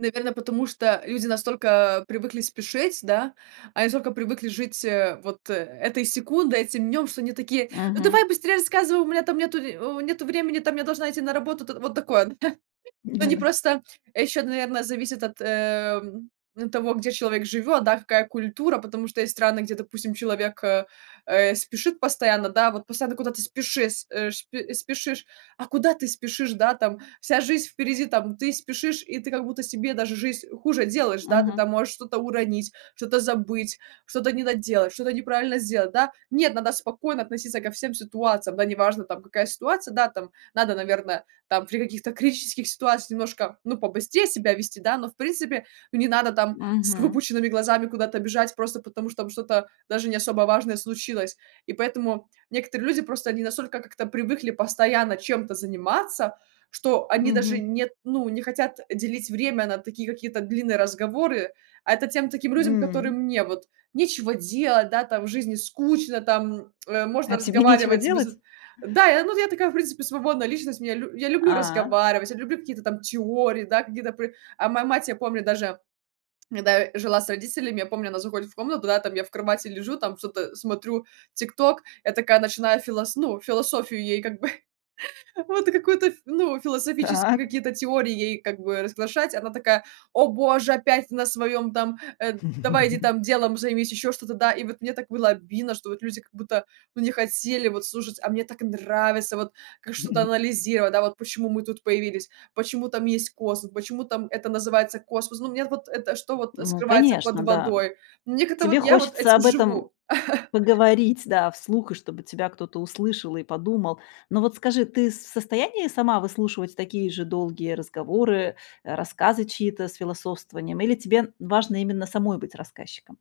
Наверно, потому что люди настолько привыкли спешить, да, они настолько привыкли жить, э, вот э этой секундой, этим днём, что они такие: "Ну, Мгм. давай быстрее рассказывай, у меня там нету в нету времени, там я должна идти на работу". Там вот такое Они Да-да. просто ещё, наверно, зависит от, эм, того, где человек живёт, да, какая культура. Потому что есть страны, где, допустим, человек, э э, спешит постоянно, да, вот постоянно куда-то спешис э, шп э, спешишь, а куда ты спешишь, да, там вся жизнь впереди. Там ты спешишь, и ты как будто себе даже жизнь хуже делаешь, да, ты Мгм. там можешь что-то уронить, что-то забыть, что-то не доделать, что-то неправильно сделать, да? Нет, надо спокойно относиться ко всем ситуациям, да, неважно, там какая ситуация, да. Там надо, наверно, там при каких-то критических ситуациях немножко, ну, побыстрее себя вести, да, но в принципе, ну, не надо там с Мгм. выпученными глазами куда-то бежать, просто потому что там что-то даже не особо важное случилось. И поэтому некоторые люди, просто они настолько как-то привыкли постоянно чем-то заниматься, что они даже Мгм. нет, ну, не хотят делить время на такие какие-то длинные разговоры, а это тем, таким людям, которым М. мне вот нечего делать, да, там, в жизни скучно, там, э, А можно тебе нечего разговаривать без делать? да. Я, ну, я такая в принципе свободная личность, мне лю я люблю А. разговаривать, я люблю какие-то там теории, да, какие-то пры а моя мать, я помню даже, когда я жила с родителями, я помню, она заходит в комнату, да, я там в кровати лежу, там что-то, смотрю "Тикток", я такая начинаю филос ну, философию, ей как бы, вот какую-то ф ну, философские Так. какие-то теории ей как бы разглашать, она такая: "О боже, опять на своём там, э, давай иди там делом займись". Ещё что-то, да, и вот мне так было обидно, что вот люди как будто, ну, не хотели вот слушать, а мне так нравится вот ка что-то анализировать, да, вот почему мы тут появились, почему там есть космос, почему там это называется космос, ну, мне вот это, что вот Ну, скрывается под конечно, да. водой- мне как-то вот Тебе я вот хочется этим об этом живу. поговорить, да, вслух, и чтобы тебя кто-то услышал и подумал. Ну, вот скажи, ты с в состоянии сама выслушивать такие же долгие разговоры, э, рассказы чьи-то с философствованием, или тебе важно именно самой быть рассказчиком?